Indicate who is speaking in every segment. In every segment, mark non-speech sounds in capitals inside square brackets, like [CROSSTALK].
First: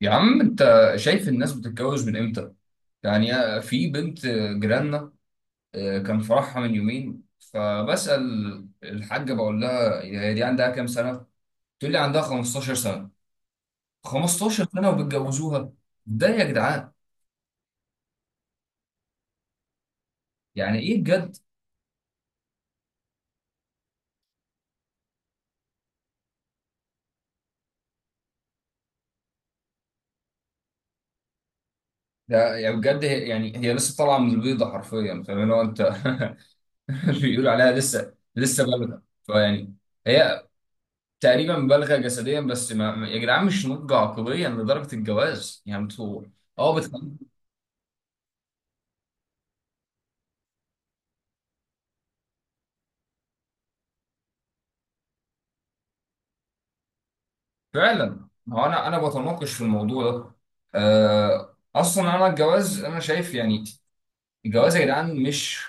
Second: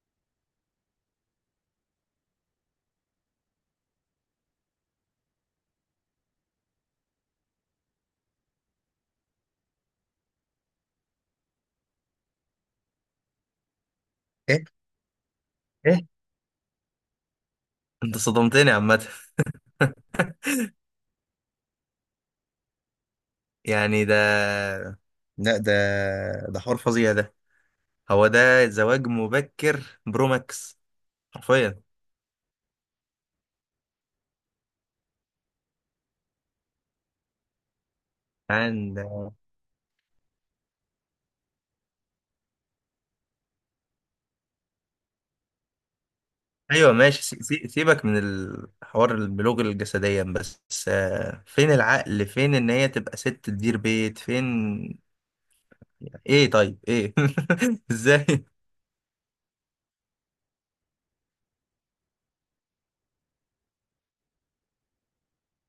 Speaker 1: يا عم انت شايف الناس بتتجوز من امتى؟ يعني في بنت جيراننا. كان فرحها من يومين فبسأل الحاجة بقول لها: هي دي عندها كام سنة؟ تقول لي: عندها 15 سنة. 15
Speaker 2: ايه،
Speaker 1: سنة وبتجوزوها؟
Speaker 2: ايه،
Speaker 1: ده يا جدعان
Speaker 2: انت صدمتني عامة.
Speaker 1: يعني ايه بجد؟
Speaker 2: يعني ده، لا، ده حوار فظيع ده. هو ده زواج مبكر برو ماكس، حرفيا.
Speaker 1: ده يعني بجد، هي لسه طالعة من البيضة حرفيا، فاهم اللي هو انت؟ [LAUGHS] بيقولوا عليها لسه لسه
Speaker 2: عن
Speaker 1: بالغة، فيعني هي تقريبا مبالغه جسديا بس يا جدعان مش نضج عقليا لدرجه الجواز، يعني انتوا اه
Speaker 2: ايوه ماشي،
Speaker 1: بتخليك.
Speaker 2: سيبك من الحوار البلوغ الجسديا بس. فين العقل، فين ان هي تبقى ست تدير بيت، فين؟ ايه؟ طيب، ايه، [LAUGHS] ازاي؟
Speaker 1: فعلا، ما هو انا بتناقش في الموضوع ده. اصلا انا الجواز انا شايف يعني، الجواز يا جدعان مش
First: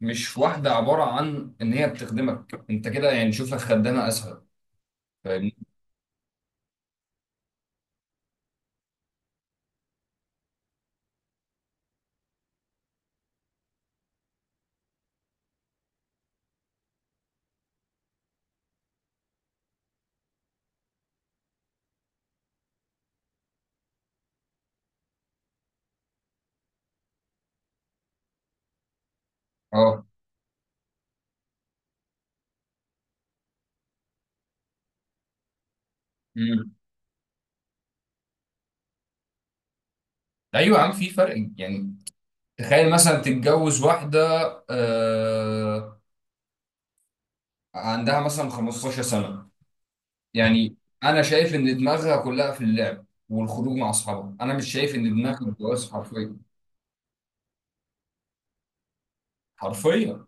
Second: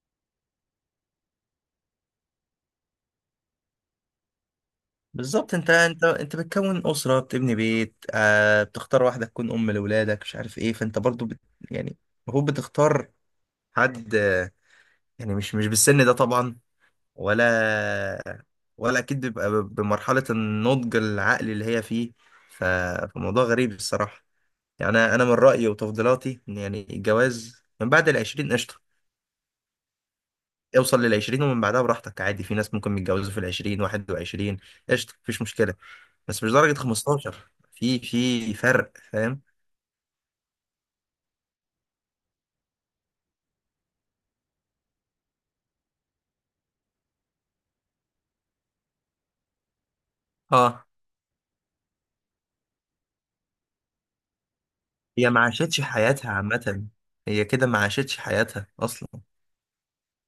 Speaker 1: مش واحده عباره عن ان هي بتخدمك انت كده، يعني شوف لك خدامه اسهل.
Speaker 2: بالظبط،
Speaker 1: فاهمني؟
Speaker 2: انت بتكون اسره، بتبني بيت، بتختار واحده تكون ام لاولادك، مش عارف ايه، فانت برضو يعني المفروض بتختار حد. يعني مش بالسن ده طبعا، ولا ولا اكيد بيبقى بمرحله النضج العقلي اللي هي فيه. ف- فموضوع غريب الصراحه. يعني انا، من رايي وتفضيلاتي ان يعني الجواز من بعد العشرين قشطه.
Speaker 1: اه.
Speaker 2: اوصل للعشرين ومن بعدها براحتك، عادي، في ناس ممكن يتجوزوا في العشرين، واحد وعشرين، قشطه، مفيش مشكله. بس مش
Speaker 1: مم.
Speaker 2: درجه 15، في فرق، فاهم؟
Speaker 1: ايوه يا عم، في فرق يعني. تخيل مثلا تتجوز واحده آه، عندها مثلا 15 سنه، يعني
Speaker 2: اه،
Speaker 1: انا شايف ان دماغها كلها في اللعب والخروج مع اصحابها، انا مش شايف ان
Speaker 2: هي ما
Speaker 1: دماغها
Speaker 2: عاشتش
Speaker 1: متجوزه
Speaker 2: حياتها
Speaker 1: حرفيا.
Speaker 2: عامه. هي كده ما عاشتش حياتها اصلا.
Speaker 1: حرفيا.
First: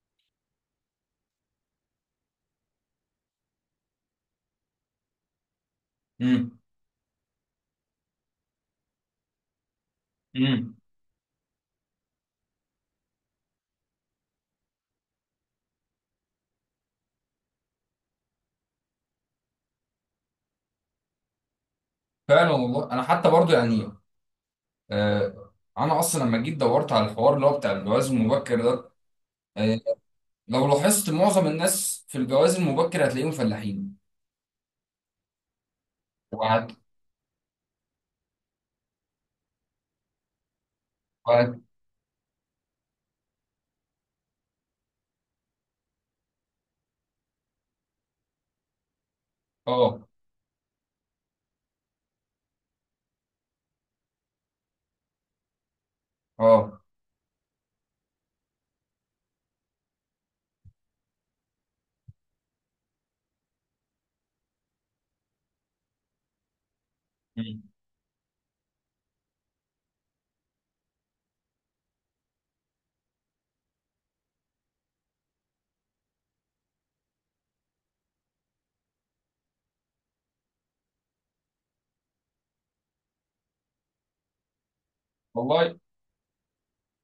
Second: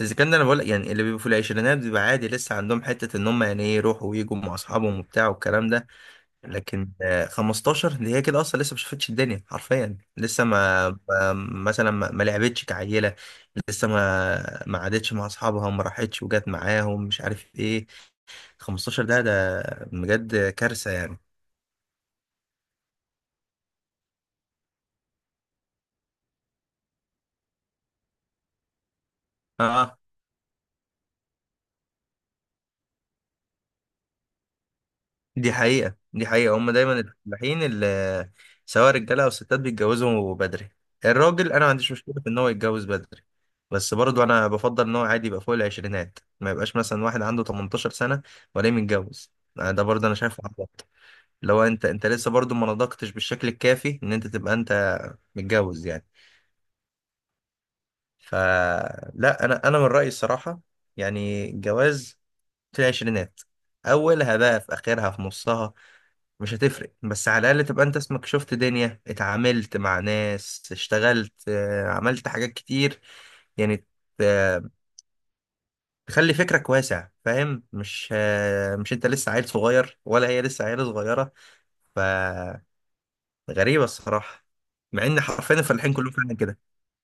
Speaker 2: اذا كان انا بقول يعني اللي بيبقوا في العشرينات بيبقى عادي، لسه عندهم حته ان هم يعني ايه يروحوا ويجوا مع اصحابهم وبتاع والكلام ده.
Speaker 1: امم.
Speaker 2: لكن 15 اللي هي كده اصلا لسه ما شافتش الدنيا حرفيا، لسه
Speaker 1: امم.
Speaker 2: مثلا ما لعبتش كعيله، لسه ما قعدتش مع اصحابها وما راحتش وجت معاهم، مش عارف ايه. 15 ده بجد كارثه يعني.
Speaker 1: فعلا والله. انا حتى برضو يعني آه انا اصلا لما جيت دورت على الحوار اللي هو بتاع الجواز المبكر ده، آه
Speaker 2: اه،
Speaker 1: لو لاحظت معظم الناس في الجواز المبكر هتلاقيهم فلاحين.
Speaker 2: دي حقيقة، دي حقيقة، هم
Speaker 1: وهت
Speaker 2: دايما الفلاحين اللي سواء رجالة أو ستات بيتجوزوا بدري. الراجل أنا
Speaker 1: وهت
Speaker 2: ما عنديش مشكلة في إن هو يتجوز بدري، بس برضو أنا بفضل إن هو عادي يبقى فوق العشرينات، ما يبقاش مثلا واحد عنده 18 سنة ولا متجوز. ده برضو
Speaker 1: اه.
Speaker 2: أنا شايفه عبط. لو أنت، لسه برضو ما نضجتش بالشكل الكافي إن أنت تبقى أنت متجوز يعني.
Speaker 1: اه.
Speaker 2: فلا، أنا، من رأيي الصراحة. يعني الجواز في العشرينات، أولها بقى، في آخرها، في نصها، مش هتفرق، بس على
Speaker 1: مم.
Speaker 2: الأقل تبقى أنت اسمك شفت دنيا، اتعاملت مع ناس، اشتغلت، عملت حاجات كتير يعني. آه، تخلي فكرك واسع، فاهم؟ مش، مش أنت لسه عيل صغير ولا هي لسه عيلة صغيرة. فغريبة الصراحة، مع إن حرفيا
Speaker 1: والله
Speaker 2: الفلاحين كلهم فعلا كده.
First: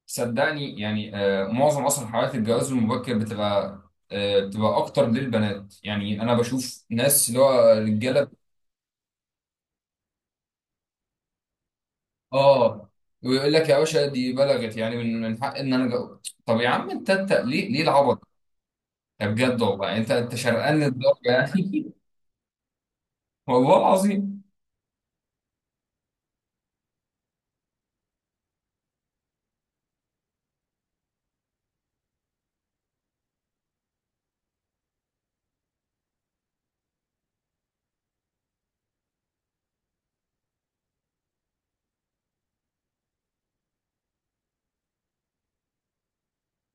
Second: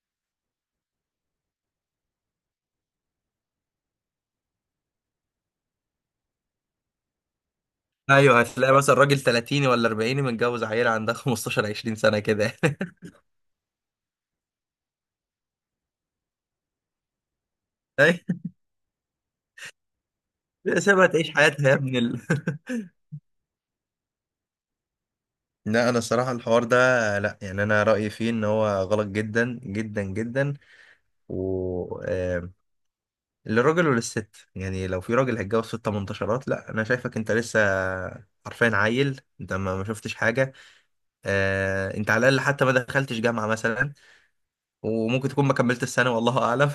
Speaker 1: صدقني، يعني معظم اصلا حالات الجواز المبكر بتبقى اكتر للبنات. يعني انا بشوف ناس اللي هو رجاله،
Speaker 2: أيوه، هتلاقي مثلا راجل 30 ولا 40 متجوز عيلة عندها 15 20 سنة كده.
Speaker 1: اه،
Speaker 2: [LAUGHS]
Speaker 1: ويقول لك: يا باشا دي بلغت، يعني من حق ان انا جو... طب يا عم، انت ليه
Speaker 2: أيوة،
Speaker 1: العبط ده بجد والله؟ يعني انت شرقان
Speaker 2: سيبها
Speaker 1: للدرجه
Speaker 2: تعيش حياتها يا
Speaker 1: يعني؟
Speaker 2: ابن ال... [LAUGHS]
Speaker 1: [LAUGHS] والله العظيم.
Speaker 2: لا، انا الصراحه الحوار ده، لا، يعني انا رايي فيه ان هو غلط جدا جدا جدا. و للراجل وللست. يعني لو في راجل هيتجوز ست منتشرات، لا، انا شايفك انت لسه حرفيا عيل، انت ما شفتش حاجه. انت على الاقل حتى ما دخلتش جامعه مثلا، وممكن تكون ما كملت السنه، والله اعلم.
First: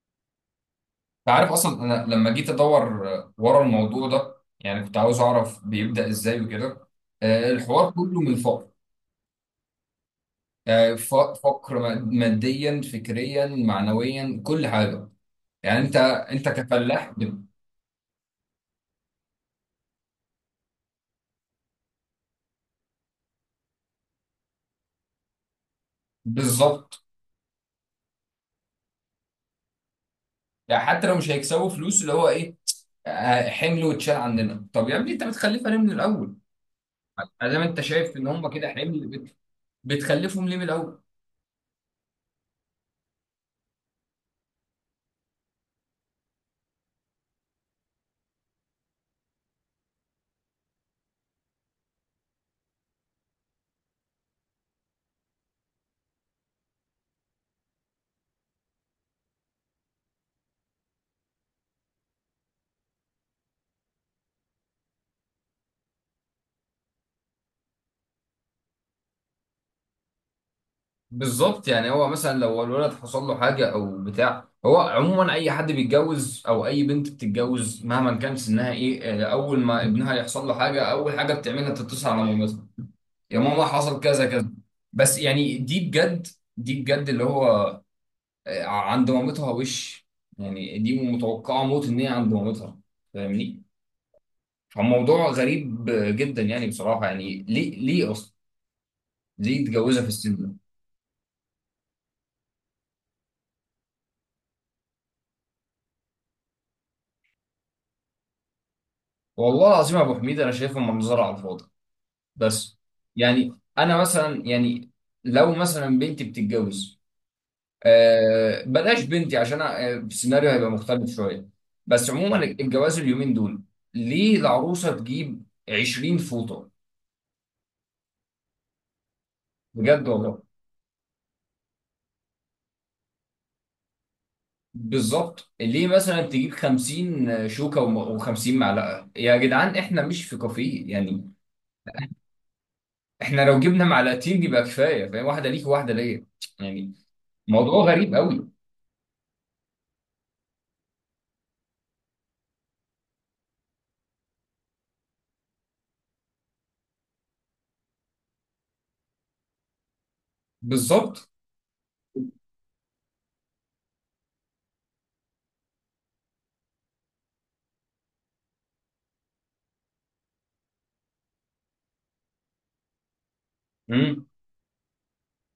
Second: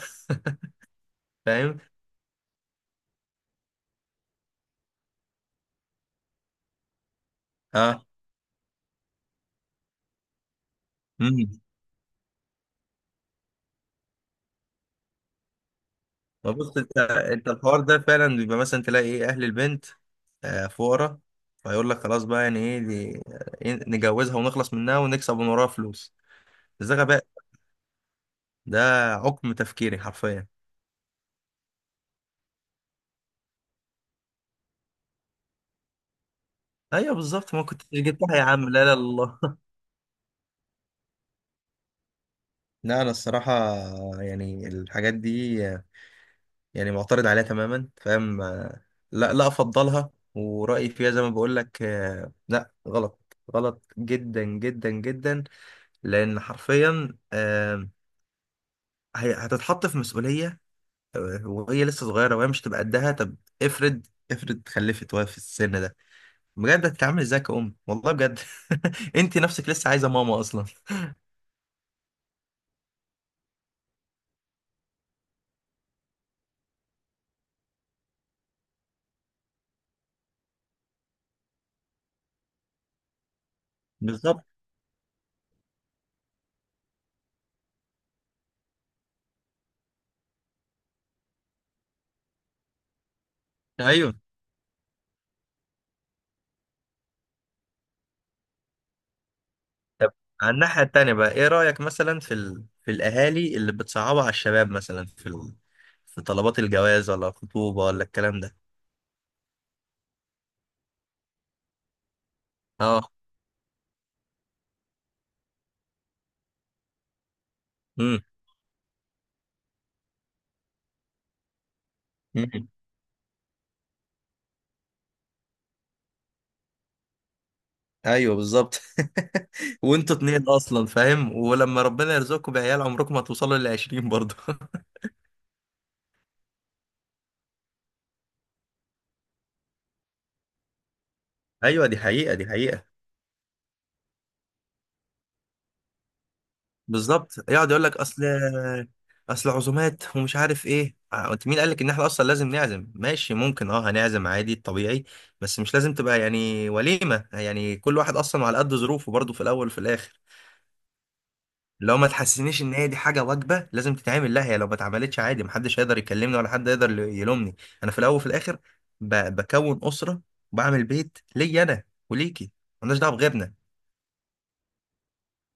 Speaker 1: انت
Speaker 2: [LAUGHS]
Speaker 1: عارف، اصلا
Speaker 2: فاهم.
Speaker 1: انا لما جيت ادور ورا الموضوع ده يعني كنت عاوز اعرف بيبدا ازاي وكده. الحوار
Speaker 2: اه،
Speaker 1: كله من الفقر. فقر ماديا، فكريا، معنويا، كل حاجه. يعني انت
Speaker 2: ما بص، انت،
Speaker 1: كفلاح
Speaker 2: الحوار ده فعلا بيبقى مثلا تلاقي ايه، اهل البنت فقراء، فيقول لك خلاص بقى، يعني ايه دي؟ إيه، نجوزها ونخلص منها ونكسب من وراها فلوس. ده
Speaker 1: بالظبط.
Speaker 2: غباء، ده عقم تفكيري حرفيا.
Speaker 1: يعني حتى لو مش هيكسبوا فلوس، اللي هو ايه، حمل واتشال عندنا. طب يا ابني انت بتخلفها ليه من الاول؟
Speaker 2: ايوه بالظبط،
Speaker 1: ادام
Speaker 2: ما
Speaker 1: انت
Speaker 2: كنت
Speaker 1: شايف ان
Speaker 2: جبتها يا
Speaker 1: هم كده
Speaker 2: عم، لا لا،
Speaker 1: حمل،
Speaker 2: الله. [LAUGHS]
Speaker 1: بتخلفهم ليه من الاول؟
Speaker 2: لا، انا الصراحه يعني الحاجات دي، يعني معترض عليها تماما، فاهم؟ لا لا، افضلها، ورايي فيها زي ما بقول لك، لا، غلط، غلط جدا جدا جدا. لان حرفيا هتتحط في مسؤولية، وهي لسه صغيرة، وهي مش تبقى قدها. طب افرض، افرض خلفت وهي في السن ده، بجد هتتعامل ازاي كأم؟ والله بجد. [LAUGHS] انت نفسك لسه عايزة ماما اصلا.
Speaker 1: بالظبط. يعني هو مثلا لو الولد حصل له حاجه او بتاع، هو عموما اي حد بيتجوز او اي بنت بتتجوز مهما كان سنها، ايه، اول ما ابنها يحصل له حاجه اول حاجه بتعملها تتصل على مامتها: يا ماما حصل كذا
Speaker 2: بالظبط.
Speaker 1: كذا. بس يعني دي بجد، دي بجد اللي هو عند مامتها وش. يعني دي متوقعة موت ان هي عند مامتها، فاهمني؟
Speaker 2: ايوه،
Speaker 1: فالموضوع غريب جدا يعني بصراحة. يعني ليه اصلا ليه يتجوزها في
Speaker 2: طب
Speaker 1: السن
Speaker 2: على
Speaker 1: ده؟
Speaker 2: الناحية التانية بقى، ايه رأيك مثلا في في الاهالي اللي بتصعبها على الشباب، مثلا في في طلبات الجواز ولا الخطوبة ولا الكلام ده؟
Speaker 1: والله العظيم يا ابو حميد، انا شايفها منظرة على الفاضي بس.
Speaker 2: اه.
Speaker 1: يعني انا مثلا يعني لو مثلا بنتي بتتجوز،
Speaker 2: امم.
Speaker 1: بلاش بنتي عشان السيناريو هيبقى مختلف شويه. بس عموما
Speaker 2: أمم.
Speaker 1: الجواز اليومين دول، ليه العروسه تجيب 20 فوطه؟
Speaker 2: ايوه بالظبط. [LAUGHS]
Speaker 1: بجد
Speaker 2: وانتوا
Speaker 1: والله.
Speaker 2: اتنين اصلا، فاهم؟ ولما ربنا يرزقكم بعيال، عمركم ما توصلوا للعشرين برضه.
Speaker 1: بالظبط، ليه مثلا تجيب 50 شوكه و50 معلقه؟ يا جدعان احنا مش في كافيه يعني.
Speaker 2: ايوه، دي حقيقه، دي حقيقه.
Speaker 1: احنا لو جبنا معلقتين يبقى كفايه، فاهم؟ واحده ليك وواحده ليا يعني.
Speaker 2: بالظبط. يقعد يقول
Speaker 1: موضوع
Speaker 2: لك
Speaker 1: غريب
Speaker 2: اصل
Speaker 1: قوي.
Speaker 2: اصل عزومات ومش عارف ايه. انت مين قال لك ان احنا اصلا لازم نعزم؟ ماشي، ممكن، اه، هنعزم عادي طبيعي، بس مش لازم تبقى يعني وليمه. يعني كل واحد اصلا على قد ظروفه، برضه، في الاول وفي الاخر.
Speaker 1: بالظبط.
Speaker 2: لو ما تحسسنيش ان هي دي حاجه واجبه لازم تتعمل، لا، هي لو ما اتعملتش عادي، محدش هيقدر يكلمني ولا حد يقدر يلومني. انا في الاول وفي الاخر بكون اسره وبعمل بيت ليا انا وليكي، مالناش دعوه بغيرنا.
Speaker 1: مم.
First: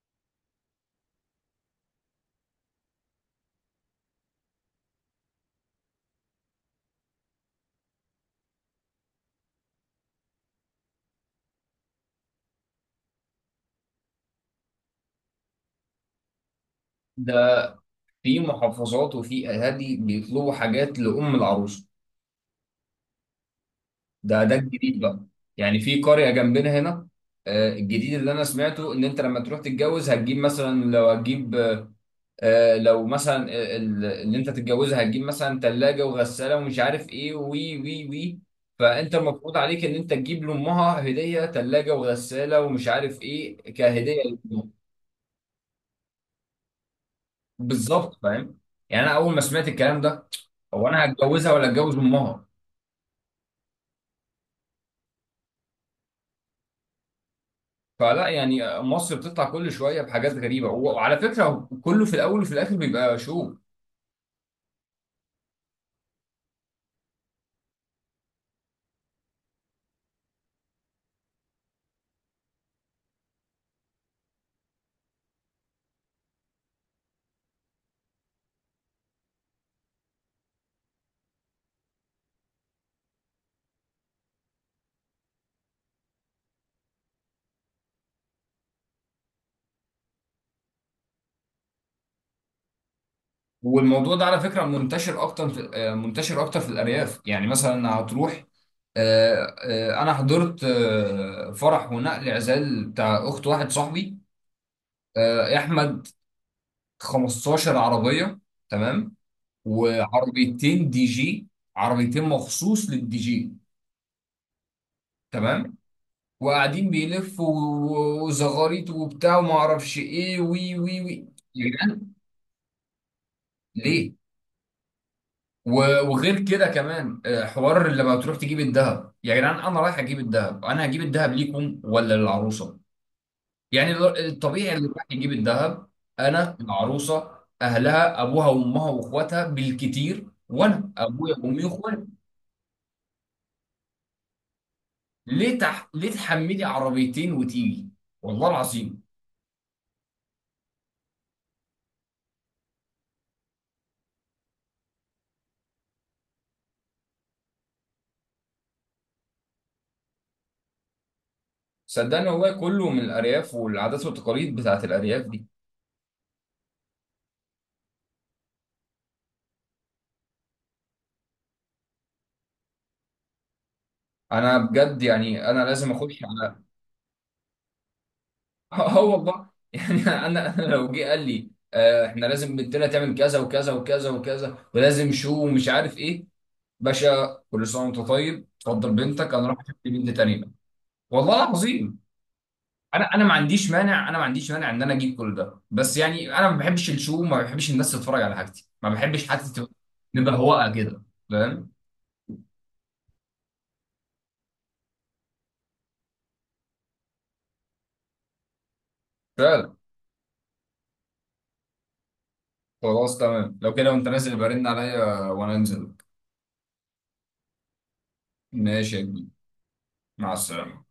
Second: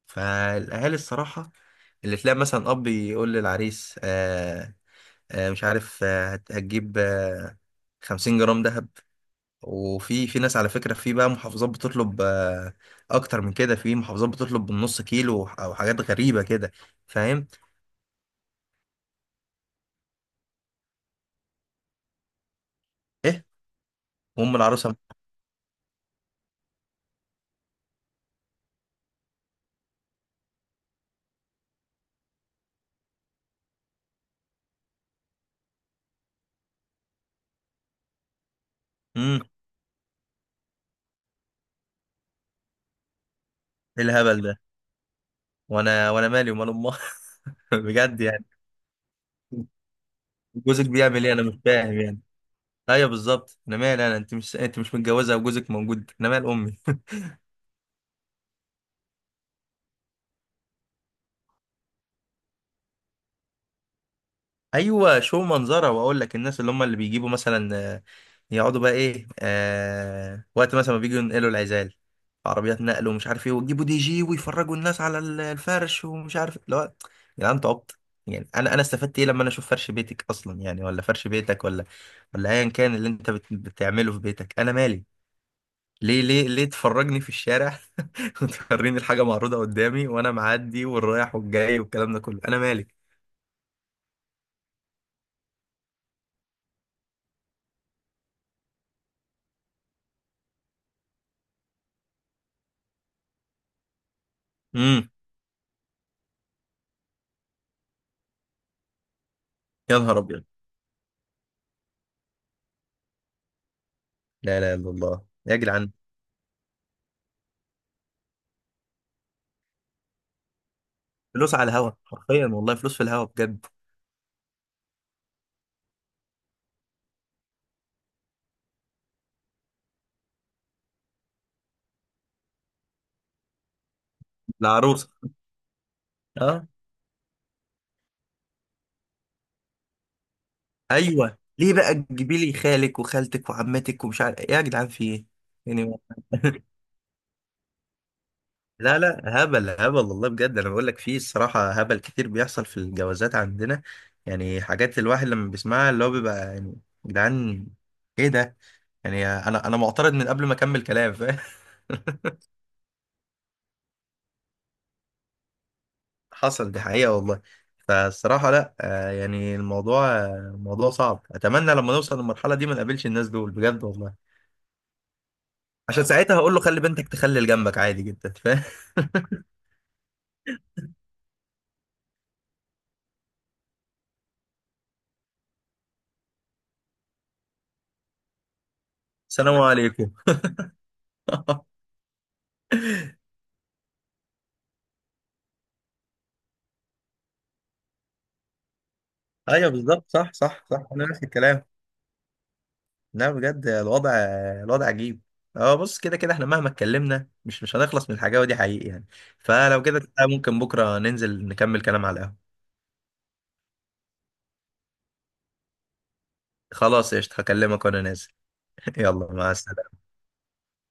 Speaker 2: فالاهالي الصراحه اللي تلاقي مثلا اب يقول للعريس، مش عارف، هتجيب، 50 جرام ذهب. وفي ناس على فكره، في بقى محافظات بتطلب، اكتر من كده، في محافظات بتطلب بالنص كيلو او حاجات غريبه كده، فاهم؟
Speaker 1: ده في محافظات وفي اهالي بيطلبوا حاجات لام العروسه.
Speaker 2: ايه
Speaker 1: ده
Speaker 2: وام العروسه؟
Speaker 1: الجديد بقى. يعني في قرية جنبنا هنا، الجديد اللي انا سمعته ان انت لما تروح تتجوز هتجيب مثلا، لو هتجيب، لو مثلا اللي انت تتجوزها هتجيب مثلا ثلاجة وغسالة ومش عارف ايه، وي وي وي، فانت
Speaker 2: امم
Speaker 1: المفروض عليك ان انت تجيب لامها هدية ثلاجة وغسالة ومش عارف ايه،
Speaker 2: ايه
Speaker 1: كهدية
Speaker 2: الهبل ده؟
Speaker 1: لأمها.
Speaker 2: وانا مالي ومال امها؟ [LAUGHS]
Speaker 1: بالظبط،
Speaker 2: بجد يعني،
Speaker 1: فاهم؟ يعني انا اول ما سمعت الكلام ده:
Speaker 2: جوزك
Speaker 1: هو انا
Speaker 2: بيعمل ايه؟ انا
Speaker 1: هتجوزها
Speaker 2: مش
Speaker 1: ولا
Speaker 2: فاهم
Speaker 1: اتجوز
Speaker 2: يعني.
Speaker 1: امها؟
Speaker 2: ايوه بالظبط، انا مالي، انا، انت مش متجوزه وجوزك موجود، انا مال امي؟
Speaker 1: فلا، يعني مصر بتطلع كل شويه بحاجات غريبه، وعلى فكره كله في الاول وفي الاخر بيبقى شو.
Speaker 2: ايوه شو منظره. واقول لك الناس اللي هم اللي بيجيبوا مثلا، يقعدوا بقى ايه، وقت مثلا ما بيجوا ينقلوا العزال، في عربيات نقل ومش عارف ايه، ويجيبوا دي جي ويفرجوا الناس على الفرش ومش عارف اللي هو، يا جدعان انتوا عبط يعني. انا استفدت ايه لما انا اشوف فرش بيتك اصلا يعني؟ ولا فرش بيتك، ولا ايا كان اللي انت بتعمله في بيتك، انا مالي؟ ليه، ليه، ليه تفرجني في الشارع؟ [LAUGHS] وتوريني الحاجه معروضه قدامي وانا معدي والرايح والجاي والكلام ده كله، انا مالي؟
Speaker 1: والموضوع ده على فكره منتشر اكتر في الارياف. يعني مثلا هتروح، انا حضرت فرح ونقل عزال بتاع اخت واحد صاحبي،
Speaker 2: امم.
Speaker 1: يا احمد، 15 عربيه، تمام،
Speaker 2: يا نهار ابيض.
Speaker 1: وعربيتين دي جي، عربيتين مخصوص للدي جي،
Speaker 2: لا لا، الا الله، يا
Speaker 1: تمام.
Speaker 2: جدعان.
Speaker 1: وقاعدين بيلفوا وزغاريط وبتاع وما اعرفش ايه، وي وي وي،
Speaker 2: فلوس على
Speaker 1: يا
Speaker 2: الهوا
Speaker 1: جدعان
Speaker 2: حرفيا، والله فلوس في الهوا بجد.
Speaker 1: ليه؟ وغير كده كمان، حوار لما بتروح تجيب الذهب. يا جدعان انا رايح اجيب الذهب، انا هجيب الذهب ليكم ولا للعروسه؟ يعني الطبيعي اللي رايح
Speaker 2: العروسه.
Speaker 1: يجيب الذهب، انا
Speaker 2: اه.
Speaker 1: العروسه اهلها ابوها وامها واخواتها بالكتير، وانا ابويا
Speaker 2: ايوه،
Speaker 1: وامي
Speaker 2: ليه بقى
Speaker 1: واخواتي.
Speaker 2: تجيبي لي خالك وخالتك وعمتك ومش عارف إيه؟ يا جدعان في ايه يعني؟
Speaker 1: ليه تحملي
Speaker 2: [LAUGHS]
Speaker 1: عربيتين وتيجي؟ والله
Speaker 2: لا
Speaker 1: العظيم.
Speaker 2: لا، هبل هبل، والله بجد، انا بقول لك في الصراحه هبل كتير بيحصل في الجوازات عندنا. يعني حاجات الواحد لما بيسمعها اللي هو بيبقى يعني يا جدعان، ايه ده؟ يعني انا معترض من قبل ما اكمل كلام، فاهم؟ [LAUGHS]
Speaker 1: صدقني والله كله من الارياف والعادات والتقاليد بتاعت الارياف دي.
Speaker 2: حصل، دي حقيقة والله. فالصراحة لا، يعني الموضوع، موضوع صعب. أتمنى لما نوصل للمرحلة دي ما نقابلش الناس دول بجد والله.
Speaker 1: انا بجد يعني انا لازم
Speaker 2: عشان
Speaker 1: اخش
Speaker 2: ساعتها هقول
Speaker 1: على
Speaker 2: له خلي بنتك تخلي جنبك، عادي جدا، فاهم؟
Speaker 1: [LAUGHS] اه
Speaker 2: [LAUGHS]
Speaker 1: والله يعني انا [LAUGHS] انا لو جه قال لي: احنا لازم بنتنا تعمل كذا وكذا وكذا وكذا ولازم شو ومش عارف ايه، باشا كل سنه وانت طيب، اتفضل بنتك، انا
Speaker 2: السلام
Speaker 1: راح اشوف لي بنت
Speaker 2: عليكم.
Speaker 1: تانيه. والله
Speaker 2: [LAUGHS]
Speaker 1: العظيم. انا ما عنديش مانع، انا ما عنديش مانع ان انا اجيب كل ده، بس يعني انا ما بحبش الشو، ما بحبش الناس تتفرج على حاجتي، ما بحبش حد
Speaker 2: أيوه
Speaker 1: تبقى
Speaker 2: بالظبط، صح صح
Speaker 1: مبهوقه
Speaker 2: صح،
Speaker 1: كده،
Speaker 2: أنا نفس الكلام.
Speaker 1: فاهم؟
Speaker 2: لا بجد الوضع، الوضع عجيب. اه بص، كده كده احنا مهما اتكلمنا مش هنخلص من الحاجة، ودي حقيقي يعني.
Speaker 1: فعلا.
Speaker 2: فلو كده تعالى، ممكن بكرة ننزل نكمل كلام على القهوة.
Speaker 1: خلاص تمام، لو كده وانت نازل يبقى رن عليا وانا انزل.
Speaker 2: خلاص قشطة، هكلمك وأنا نازل. [LAUGHS]
Speaker 1: ماشي يا كبير.
Speaker 2: يلا، مع السلامة.
Speaker 1: مع السلامه.